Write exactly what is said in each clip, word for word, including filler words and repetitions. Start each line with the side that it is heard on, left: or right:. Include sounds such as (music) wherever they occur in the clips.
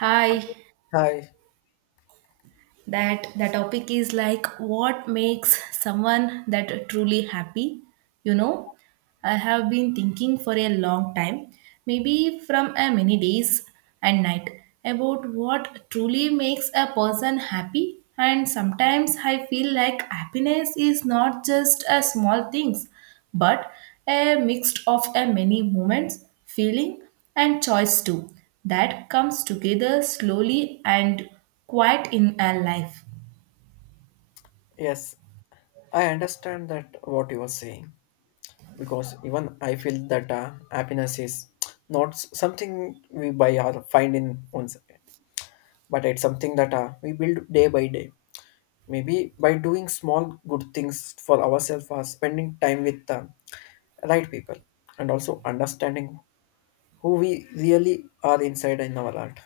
right: Hi,
left: Hi.
right: that the topic is like what makes someone that truly happy. You know, I have been thinking for a long time, maybe from a many days and night, about what truly makes a person happy. And sometimes I feel like happiness is not just a small things, but a mixed of a many moments, feeling and choice too that comes together slowly and quite in our life.
left: Yes, I understand that what you are saying because even I feel that uh, happiness is not s- something we buy or find in once, but it's something that uh, we build day by day. Maybe by doing small good things for ourselves or spending time with the right people and also understanding who we really are inside in our heart.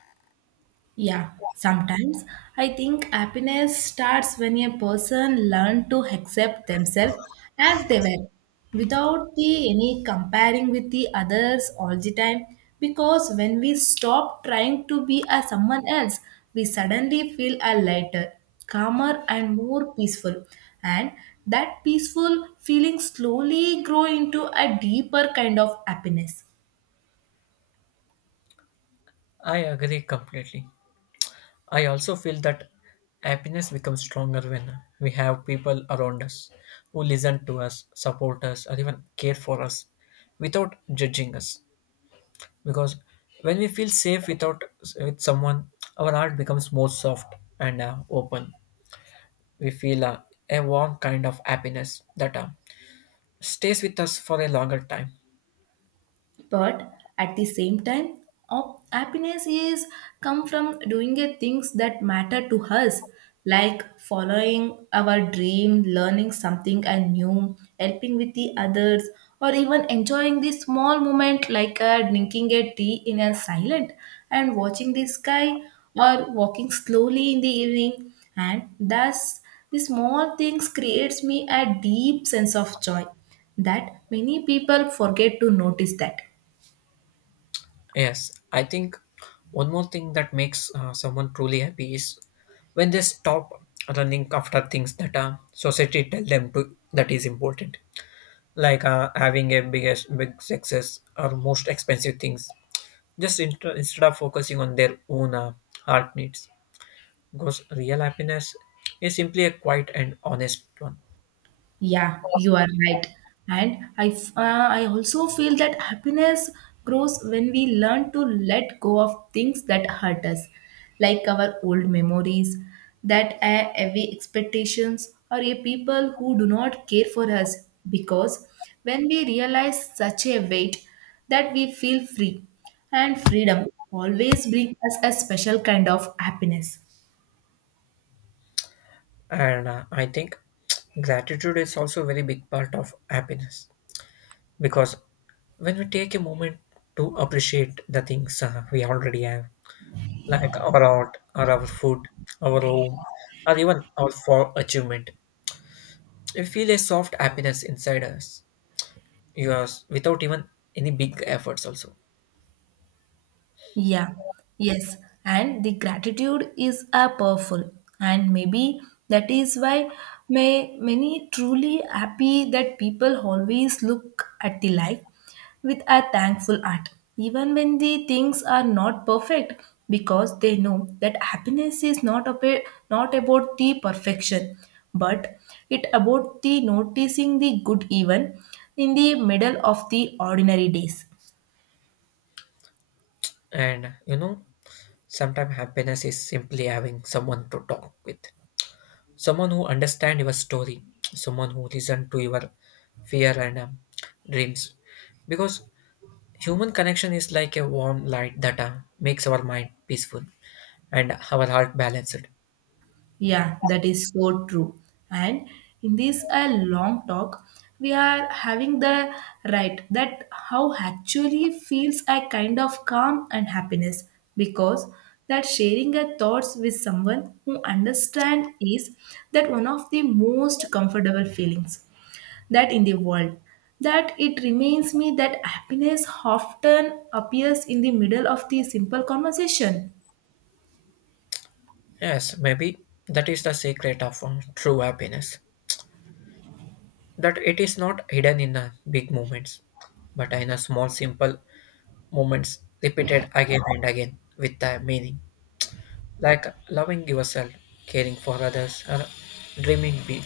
right: Yeah, sometimes I think happiness starts when a person learns to accept themselves as they were without the any comparing with the others all the time because when we stop trying to be as someone else we suddenly feel a lighter, calmer and more peaceful, and that peaceful feeling slowly grow into a deeper kind of happiness.
left: I agree completely. I also feel that happiness becomes stronger when we have people around us who listen to us, support us, or even care for us without judging us. Because when we feel safe without with someone, our heart becomes more soft and uh, open. We feel uh, a warm kind of happiness that uh, stays with us for a longer time.
right: But at the same time, oh, happiness is come from doing a things that matter to us, like following our dream, learning something and new, helping with the others, or even enjoying the small moment like uh, drinking a tea in a silent and watching the sky or walking slowly in the evening, and thus the small things creates me a deep sense of joy that many people forget to notice that.
left: Yes, I think one more thing that makes uh, someone truly happy is when they stop running after things that uh, society tell them to that is important, like uh, having a biggest big success or most expensive things. Just int- instead of focusing on their own uh, heart needs, because real happiness is simply a quiet and honest one.
right: Yeah, you are right. And I, f- uh, I also feel that happiness grows when we learn to let go of things that hurt us, like our old memories, that uh, heavy expectations, or a people who do not care for us. Because when we realize such a weight, that we feel free, and freedom always brings us a special kind of happiness.
left: And uh, I think (tsk) gratitude is also a very big part of happiness because when we take a moment to appreciate the things uh, we already have, like our art, or our food, our home, or even our for achievement, we feel a soft happiness inside us, yours, without even any big efforts also.
right: Yeah, yes, and the gratitude is a powerful, and maybe that is why may many truly happy that people always look at the life with a thankful heart, even when the things are not perfect, because they know that happiness is not about not about the perfection, but it about the noticing the good even in the middle of the ordinary days.
left: And you know, sometimes happiness is simply having someone to talk with, someone who understand your story, someone who listen to your fear and um, dreams, because human connection is like a warm light that uh, makes our mind peaceful and our heart balanced.
right: Yeah, that is so true. And in this uh, long talk, we are having the right that how actually feels a kind of calm and happiness because that sharing our thoughts with someone who understand is that one of the most comfortable feelings that in the world that it reminds me that happiness often appears in the middle of the simple conversation.
left: Yes, maybe that is the secret of uh, true happiness. That it is not hidden in the big moments, but in the small, simple moments repeated again and again with the meaning. Like loving yourself, caring for others, or dreaming big,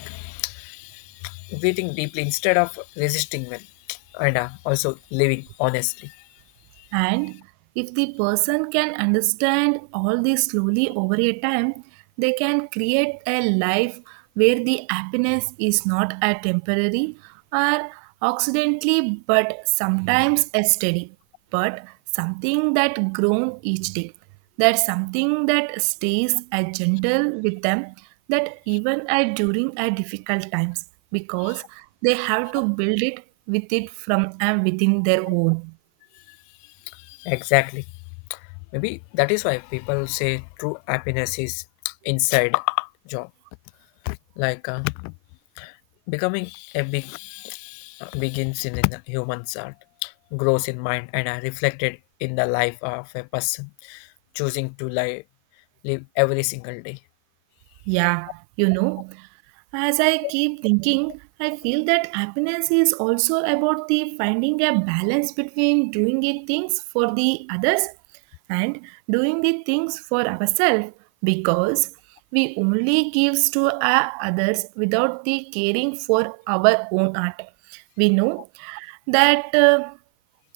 left: breathing deeply instead of resisting well, and uh, also living honestly.
right: And if the person can understand all this slowly over a time, they can create a life where the happiness is not a temporary or accidentally, but sometimes a steady, but something that grown each day. That's something that stays a gentle with them that even at during a difficult times because they have to build it with it from and within their own.
left: Exactly. Maybe that is why people say true happiness is inside job. Like uh, becoming a big uh, begins in, in the human's heart, grows in mind, and are reflected in the life of a person choosing to live, live every single day.
right: Yeah, you know, as I keep thinking, I feel that happiness is also about the finding a balance between doing the things for the others and doing the things for ourselves because we only gives to our others without the caring for our own heart. We know that uh,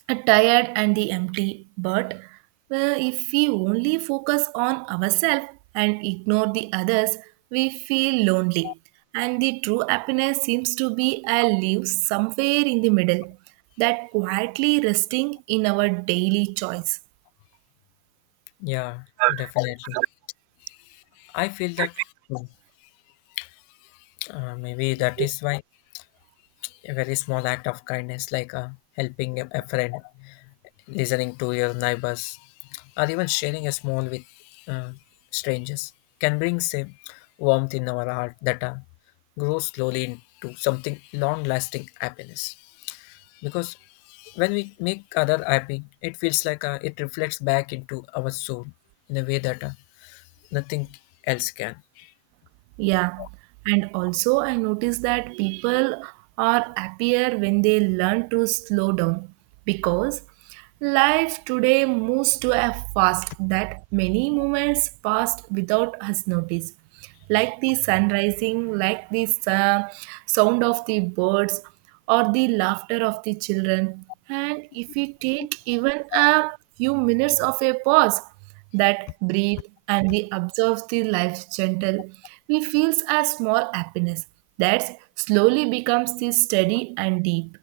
right: are tired and the empty, but uh, if we only focus on ourselves and ignore the others we feel lonely and the true happiness seems to be a live somewhere in the middle that quietly resting in our daily choice.
left: Yeah, definitely. I feel that uh, maybe that is why a very small act of kindness, like uh, helping a a friend, listening to your neighbors, or even sharing a small with uh, strangers can bring same warmth in our heart that uh, grows slowly into something long lasting happiness because when we make other happy it feels like uh, it reflects back into our soul in a way that uh, nothing else can.
right: Yeah, and also I notice that people are happier when they learn to slow down because life today moves to a fast that many moments passed without us notice, like the sun rising, like the uh, sound of the birds, or the laughter of the children. And if we take even a few minutes of a pause, that breathe and we observe the life's gentle, we feels a small happiness that slowly becomes the steady and deep.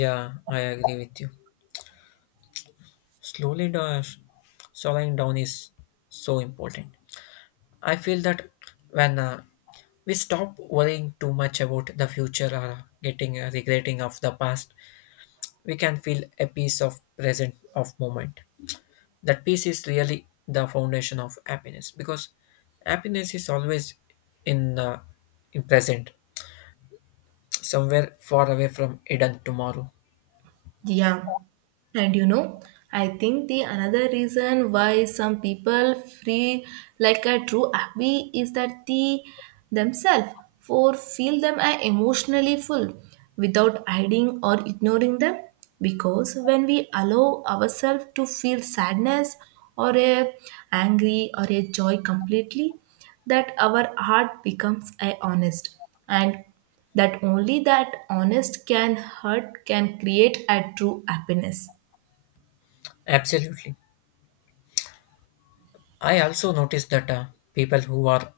left: Yeah, I agree with you. Slowly dash slowing down is so important. I feel that when uh, we stop worrying too much about the future or getting a regretting of the past we can feel a piece of present of moment. That peace is really the foundation of happiness because happiness is always in uh, in present somewhere far away from hidden tomorrow.
right: Yeah. And you know, I think the another reason why some people feel like a true happy is that the themselves for feel them are emotionally full without hiding or ignoring them because when we allow ourselves to feel sadness or a angry or a joy completely that our heart becomes a honest and that only that honest can hurt can create a true happiness.
left: Absolutely. I also noticed that uh, people who are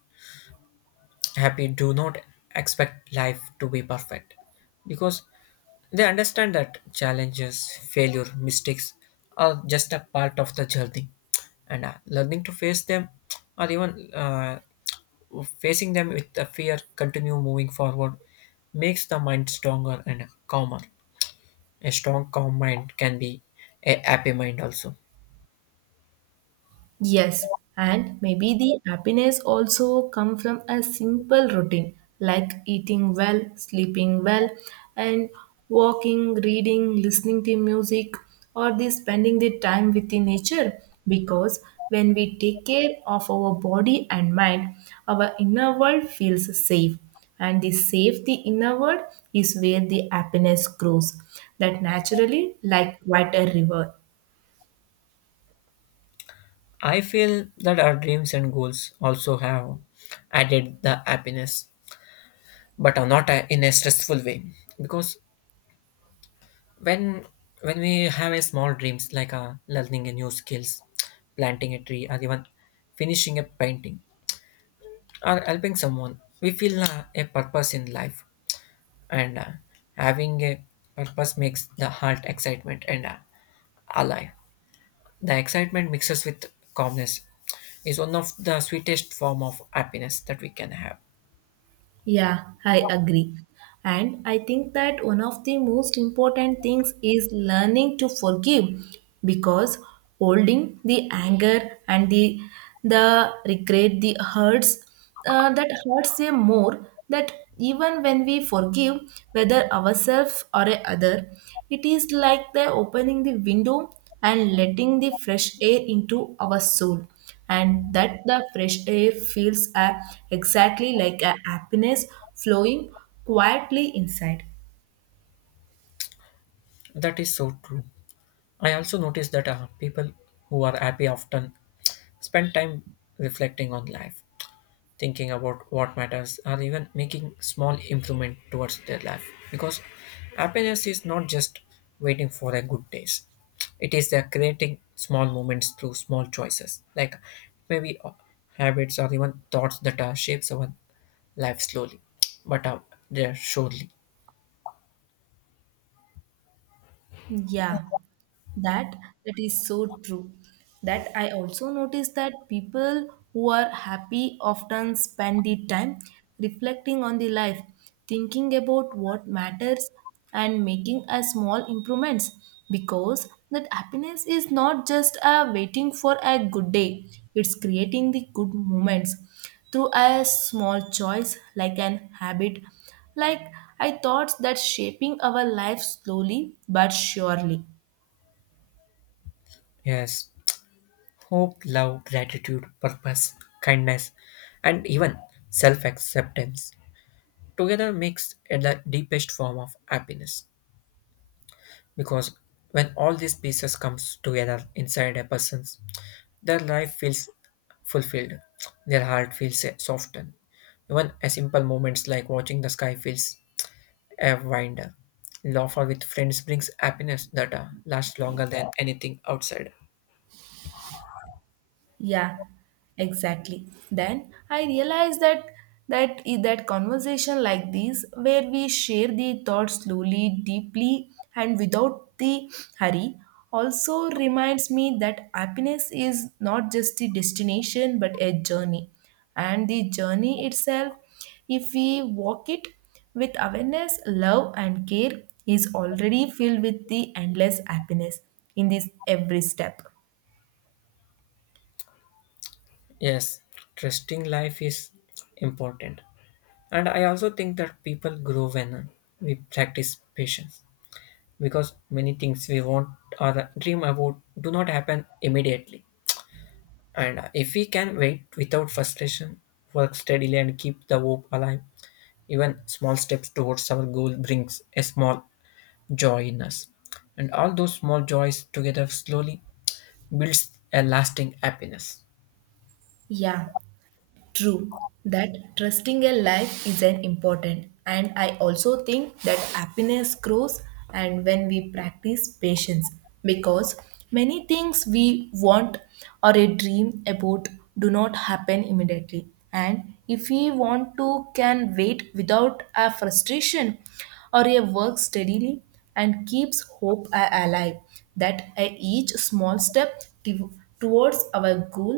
left: happy do not expect life to be perfect because they understand that challenges, failure, mistakes are just a part of the journey, and uh, learning to face them or even uh, facing them with the fear, continue moving forward makes the mind stronger and calmer. A strong, calm mind can be a happy mind also.
right: Yes, and maybe the happiness also come from a simple routine like eating well, sleeping well, and walking, reading, listening to music, or the spending the time with the nature. Because when we take care of our body and mind, our inner world feels safe and the safe the inner world is where the happiness grows that naturally like quite a river.
left: I feel that our dreams and goals also have added the happiness but uh, not a, in a stressful way because when when we have a small dreams like uh, learning a new skills planting a tree or even finishing a painting or helping someone we feel uh, a purpose in life and uh, having a purpose makes the heart excitement and uh, alive. The excitement mixes with calmness is one of the sweetest form of happiness that we can have.
right: Yeah, I agree. And I think that one of the most important things is learning to forgive because holding the anger and the the regret, the hurts uh, that hurts them more that even when we forgive whether ourselves or a other, it is like the opening the window and letting the fresh air into our soul, and that the fresh air feels uh, exactly like a happiness flowing quietly inside.
left: That is so true. I also noticed that uh, people who are happy often spend time reflecting on life, thinking about what matters, or even making small improvement towards their life. Because happiness is not just waiting for a good days; it is the creating small moments through small choices, like maybe uh, habits or even thoughts that uh, shapes our life slowly, but uh, they're surely.
right: Yeah, That that is so true. That I also noticed that people who are happy often spend the time reflecting on the life, thinking about what matters and making a small improvements because that happiness is not just a waiting for a good day, it's creating the good moments through a small choice like an habit like I thought that shaping our life slowly but surely.
left: Yes, hope, love, gratitude, purpose, kindness, and even self acceptance together makes it the deepest form of happiness. Because when all these pieces comes together inside a person's, their life feels fulfilled, their heart feels softened. Even a simple moments like watching the sky feels a wonder. Laughter with friends brings happiness that uh, lasts longer than anything outside.
right: Yeah, exactly. Then I realized that that that conversation like this, where we share the thoughts slowly, deeply, and without the hurry, also reminds me that happiness is not just a destination but a journey, and the journey itself, if we walk it with awareness, love, and care, is already filled with the endless happiness in this every step.
left: Yes, trusting life is important. And I also think that people grow when uh, we practice patience because many things we want or dream about do not happen immediately. And uh, if we can wait without frustration, work steadily, and keep the hope alive, even small steps towards our goal brings a small joy in us. And all those small joys together slowly builds a lasting happiness.
right: Yeah. True, that trusting a life is an important, and I also think that happiness grows and when we practice patience because many things we want or a dream about do not happen immediately and if we want to can wait without a frustration or a work steadily and keeps hope a- alive that a each small step to- towards our goal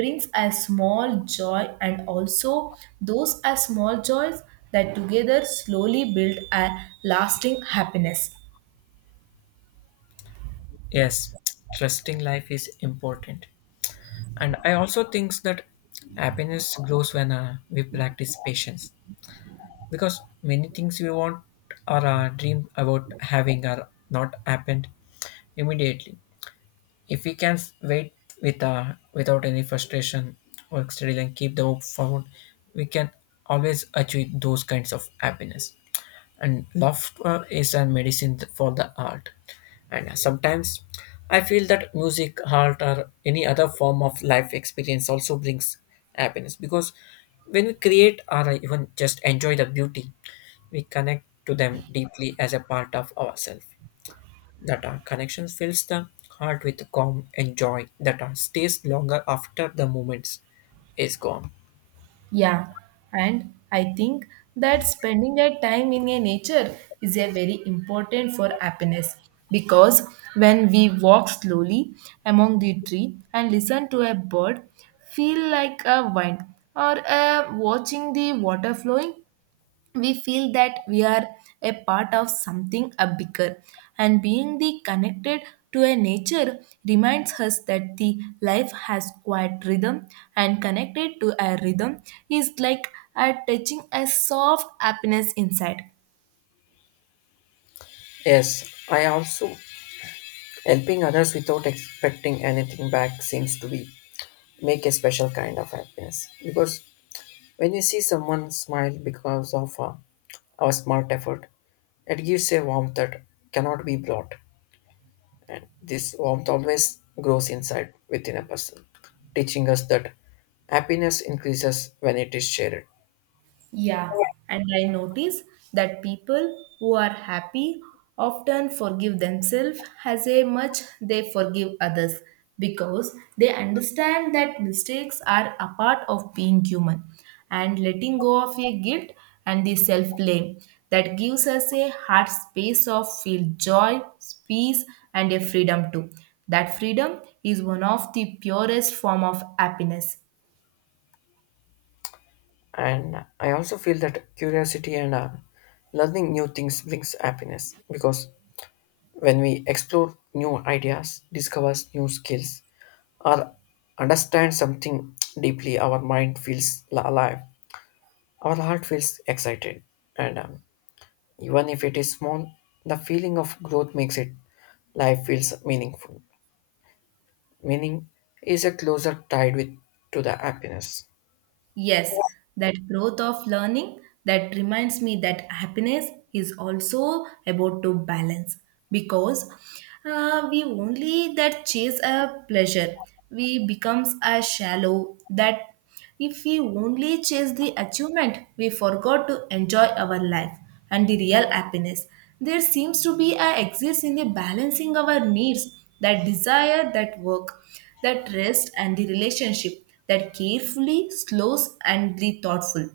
right: brings a small joy and also those are small joys that together slowly build a lasting happiness.
left: Yes, trusting life is important. And I also think that happiness grows when uh, we practice patience because many things we want or uh, dream about having are not happened immediately. If we can wait with uh, without any frustration or steady and keep the hope forward, we can always achieve those kinds of happiness. And laughter is a medicine for the heart. And uh, sometimes I feel that music, art, or any other form of life experience also brings happiness because when we create or even just enjoy the beauty, we connect to them deeply as a part of ourselves that our connection fills the heart with calm and joy that our stays longer after the moment is gone.
right: Yeah, and I think that spending that time in a nature is a very important for happiness because when we walk slowly among the tree and listen to a bird, feel like a wind or uh, watching the water flowing, we feel that we are a part of something a bigger and being the connected to a nature reminds us that the life has quiet rhythm and connected to a rhythm is like a touching a soft happiness inside.
left: Yes, I also helping others without expecting anything back seems to be make a special kind of happiness because when you see someone smile because of uh, our smart effort, it gives a warmth that cannot be brought, and this warmth always grows inside within a person, teaching us that happiness increases when it is shared.
right: Yeah, and I notice that people who are happy often forgive themselves as a much they forgive others because they understand that mistakes are a part of being human and letting go of a guilt and the self blame that gives us a heart space of feel joy, peace and a freedom too. That freedom is one of the purest form of happiness.
left: And I also feel that curiosity and uh, learning new things brings happiness because when we explore new ideas, discovers new skills, or understand something deeply, our mind feels la- alive, our heart feels excited, and um, even if it is small, the feeling of growth makes it life feels meaningful. Meaning is a closer tied with to the happiness.
right: Yes, that growth of learning that reminds me that happiness is also about to balance because uh, we only that chase a pleasure we becomes a shallow that if we only chase the achievement we forgot to enjoy our life and the real happiness there seems to be a exist in the balancing our needs that desire that work that rest and the relationship that carefully, slows, and be thoughtful.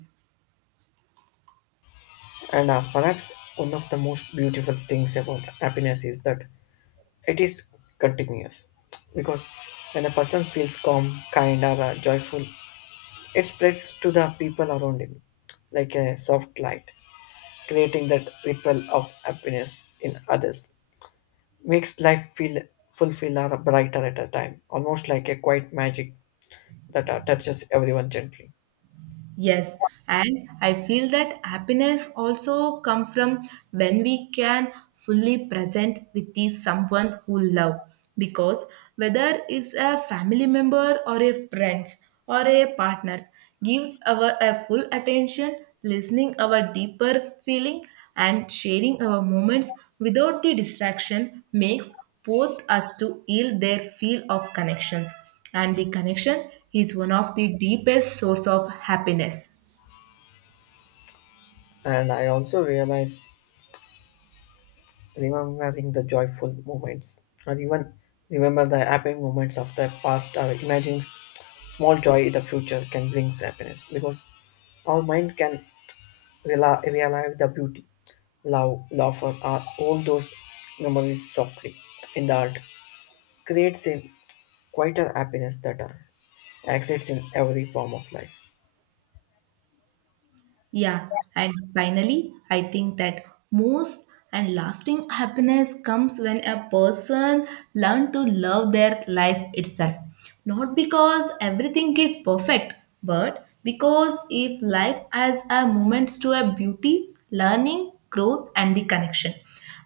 left: And uh, perhaps one of the most beautiful things about happiness is that it is contagious because when a person feels calm, kind, or uh, joyful, it spreads to the people around him like a soft light, creating that ripple of happiness in others. Makes life feel fulfilled or brighter at a time, almost like a quiet magic that uh, touches everyone gently.
right: Yes, and I feel that happiness also come from when we can fully present with the someone who love because whether it's a family member or a friends or a partners gives our a full attention listening our deeper feeling and sharing our moments without the distraction makes both us to yield their feel of connections and the connection is one of the deepest source of happiness.
left: And I also realize remembering the joyful moments, or even remember the happy moments of the past, or imagining s- small joy in the future can bring happiness because our mind can rela- realize the beauty, love, laughter, or all those memories softly in the heart creates a quieter happiness that uh, exists in every form of life.
right: Yeah, and finally I think that most and lasting happiness comes when a person learn to love their life itself not because everything is perfect but because if life has a moments to a beauty learning growth and the connection.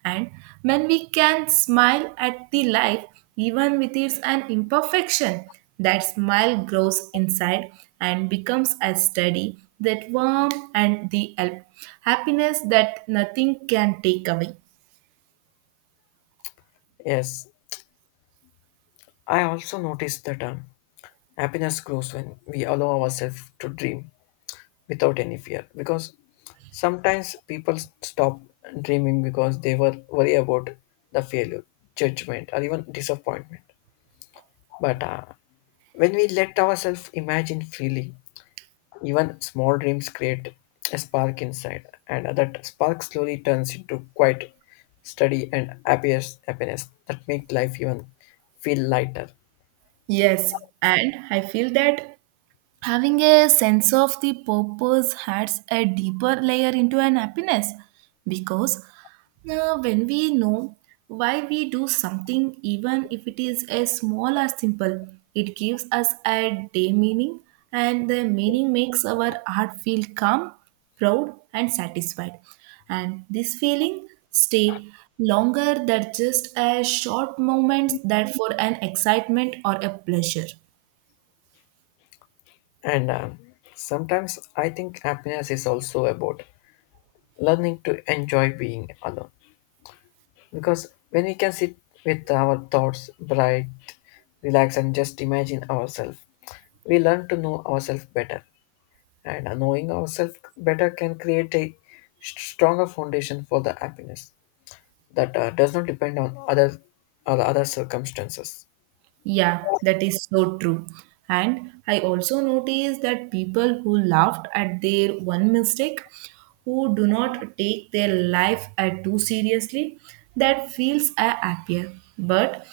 right: And when we can smile at the life, even with its an imperfection, that smile grows inside and becomes a steady, that warm and the hap- happiness that nothing can take away.
left: Yes, I also noticed that uh, happiness grows when we allow ourselves to dream without any fear because sometimes people stop dreaming because they were worry about the failure, judgment, or even disappointment. But uh, when we let ourselves imagine freely, even small dreams create a spark inside, and that spark slowly turns into quiet, steady, and happiest happiness that make life even feel lighter.
right: Yes, and I feel that having a sense of the purpose adds a deeper layer into an happiness because uh, when we know why we do something even if it is as small or simple it gives us a day meaning and the meaning makes our heart feel calm, proud and satisfied and this feeling stay longer than just a short moments that for an excitement or a pleasure.
left: And um, sometimes I think happiness is also about learning to enjoy being alone. Because when we can sit with our thoughts, bright, relax, and just imagine ourselves, we learn to know ourselves better. And knowing ourselves better can create a st- stronger foundation for the happiness that uh, does not depend on other or other circumstances.
right: Yeah, that is so true. And I also noticed that people who laughed at their one mistake, who do not take their life at too seriously, that feels are happier. But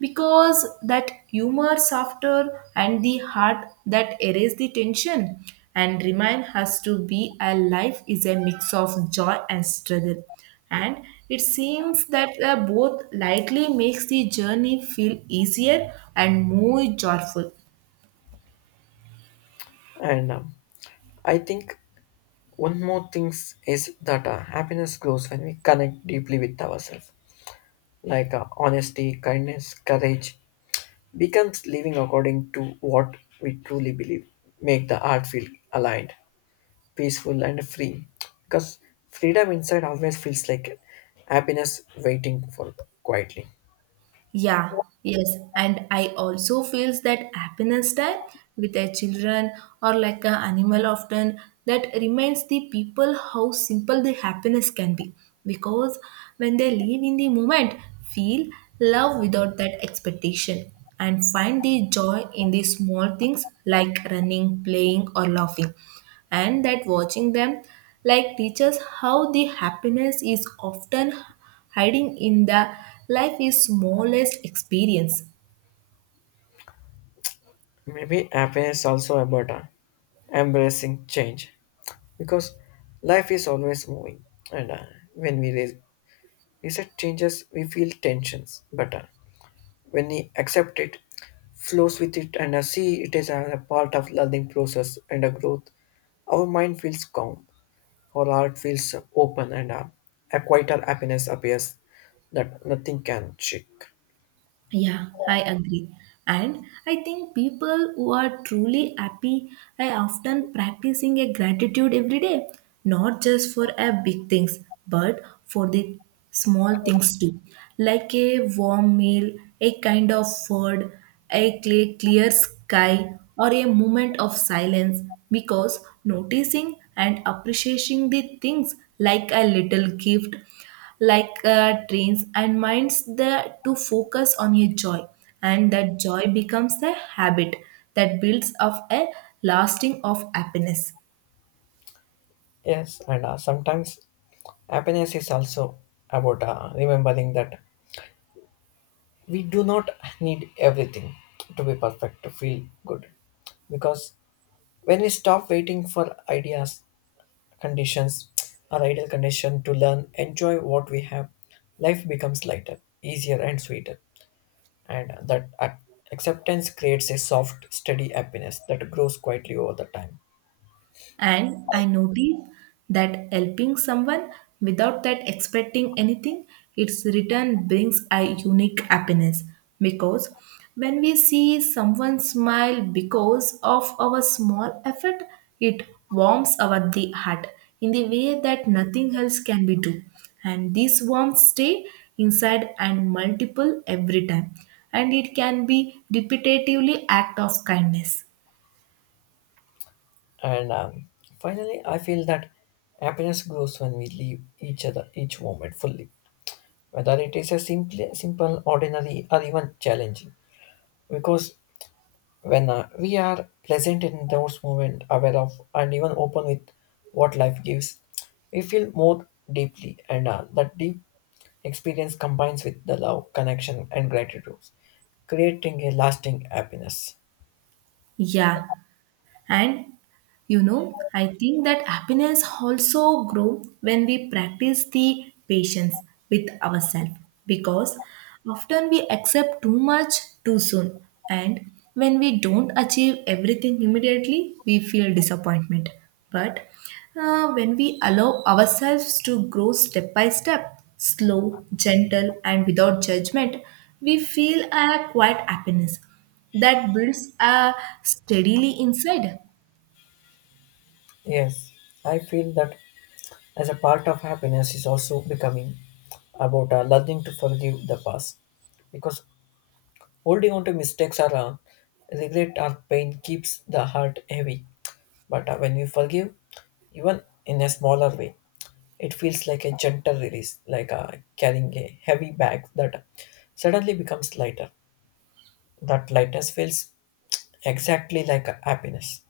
right: because that humor softer and the heart that erase the tension and remind us to be alive is a mix of joy and struggle and it seems that uh, both likely makes the journey feel easier and more joyful.
left: And um, I think one more thing is that uh, happiness grows when we connect deeply with ourselves, like uh, honesty, kindness, courage, becomes living according to what we truly believe make the art feel aligned peaceful and free because freedom inside always feels like happiness waiting for quietly.
right: Yeah, yes. And I also feels that happiness time with their children or like an animal often that reminds the people how simple the happiness can be. Because when they live in the moment, feel love without that expectation and find the joy in the small things like running, playing or laughing. And that watching them like teaches how the happiness is often hiding in the life is smallest experience.
left: Maybe happiness also about uh, embracing change because life is always moving and uh, when we re- reset changes we feel tensions but uh, when we accept it, flows with it, and uh, see it as a part of learning process and a growth, our mind feels calm, our heart feels open, and uh, a quieter happiness appears that nothing can shake.
right: Yeah, I agree. And I think people who are truly happy are often practicing a gratitude every day, not just for a big things, but for the small things too, like a warm meal, a kind of food, a clear, clear sky, or a moment of silence. Because noticing and appreciating the things like a little gift like uh, trains and minds the to focus on your joy and that joy becomes a habit that builds up a lasting of happiness.
left: Yes, and uh, sometimes happiness is also about uh, remembering that we do not need everything to be perfect to feel good. Because when we stop waiting for ideas conditions are ideal condition to learn, enjoy what we have. Life becomes lighter, easier, and sweeter. And that ac- acceptance creates a soft, steady happiness that grows quietly over the time.
right: And I noticed that helping someone without that expecting anything, its return brings a unique happiness because when we see someone smile because of our small effort, it warms our the heart in the way that nothing else can be do. And these warmth stay inside and multiple every time. And it can be repetitively act of kindness.
left: And um, finally, I feel that happiness grows when we leave each other each moment fully, whether it is a simple, simple, ordinary, or even challenging. Because when uh, we are present in those moments, aware of, and even open with what life gives, we feel more deeply, and uh, that deep experience combines with the love, connection, and gratitude, creating a lasting happiness.
right: Yeah, and you know I think that happiness also grow when we practice the patience with ourselves because often we accept too much too soon and when we don't achieve everything immediately we feel disappointment but uh, when we allow ourselves to grow step by step slow gentle and without judgment we feel a quiet happiness that builds uh, steadily inside.
left: Yes, I feel that as a part of happiness is also becoming about uh, learning to forgive the past, because holding on to mistakes or uh, regret or pain keeps the heart heavy. But uh, when we forgive, even in a smaller way, it feels like a gentle release, like uh, carrying a heavy bag that suddenly becomes lighter. That lightness feels exactly like happiness.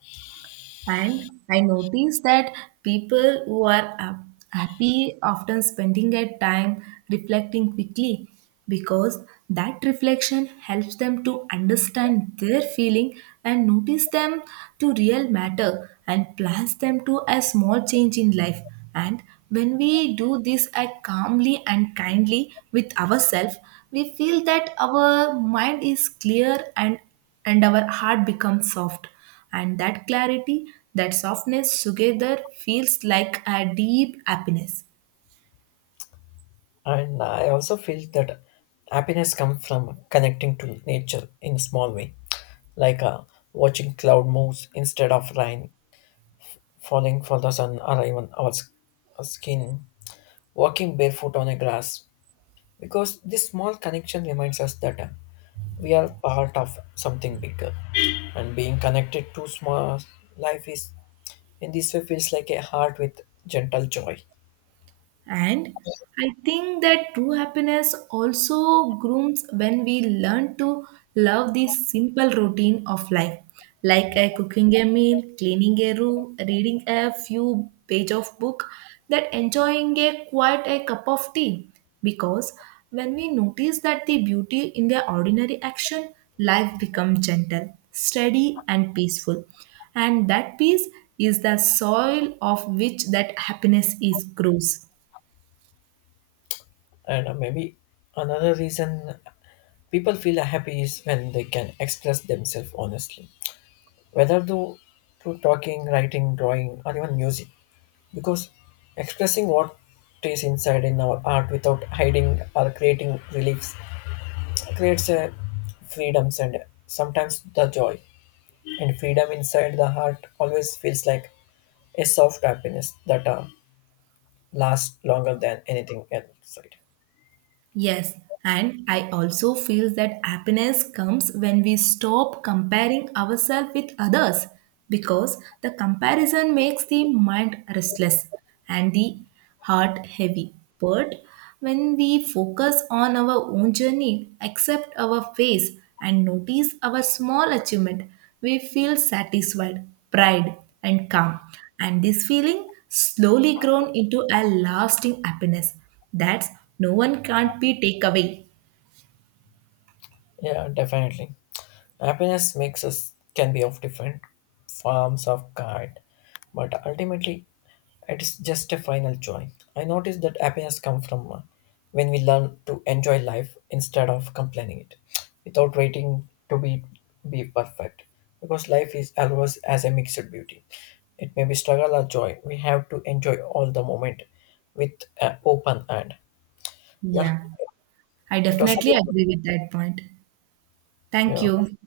right: And I notice that people who are hap- happy often spending their time reflecting quickly because that reflection helps them to understand their feeling and notice them to real matter and plans them to a small change in life and when we do this act calmly and kindly with ourselves we feel that our mind is clear and and our heart becomes soft. And that clarity, that softness together feels like a deep happiness.
left: And I also feel that happiness comes from connecting to nature in a small way, like uh, watching cloud moves instead of rain, falling for the sun, or even our s- our skin, walking barefoot on a grass. Because this small connection reminds us that uh, we are part of something bigger and being connected to small life is in this way feels like a heart with gentle joy.
right: And I think that true happiness also grooms when we learn to love the simple routine of life, like uh, cooking a meal, cleaning a room, reading a few page of book, that enjoying a quiet a cup of tea. Because when we notice that the beauty in the ordinary action, life becomes gentle, steady, and peaceful. And that peace is the soil of which that happiness is grows.
left: And uh, maybe another reason people feel happy is when they can express themselves honestly whether though through talking writing drawing or even music because expressing what is inside in our art without hiding or creating reliefs creates a freedoms and sometimes the joy. And freedom inside the heart always feels like a soft happiness that uh, lasts longer than anything outside.
right: Yes, and I also feel that happiness comes when we stop comparing ourselves with others because the comparison makes the mind restless and the heart heavy. But when we focus on our own journey, accept our phase, and notice our small achievement, we feel satisfied, pride, and calm. And this feeling slowly grown into a lasting happiness that's no one can't be take away.
left: Yeah, definitely. Happiness makes us can be of different forms of kind, but ultimately it's just a final joy. I noticed that happiness comes from uh, when we learn to enjoy life instead of complaining it, without waiting to be be perfect. Because life is always as a mixed beauty. It may be struggle or joy. We have to enjoy all the moment with an open hand. Yeah,
right: Yeah. I
left: it was.
right: definitely agree with that point. Thank
left: Yeah.
right: you.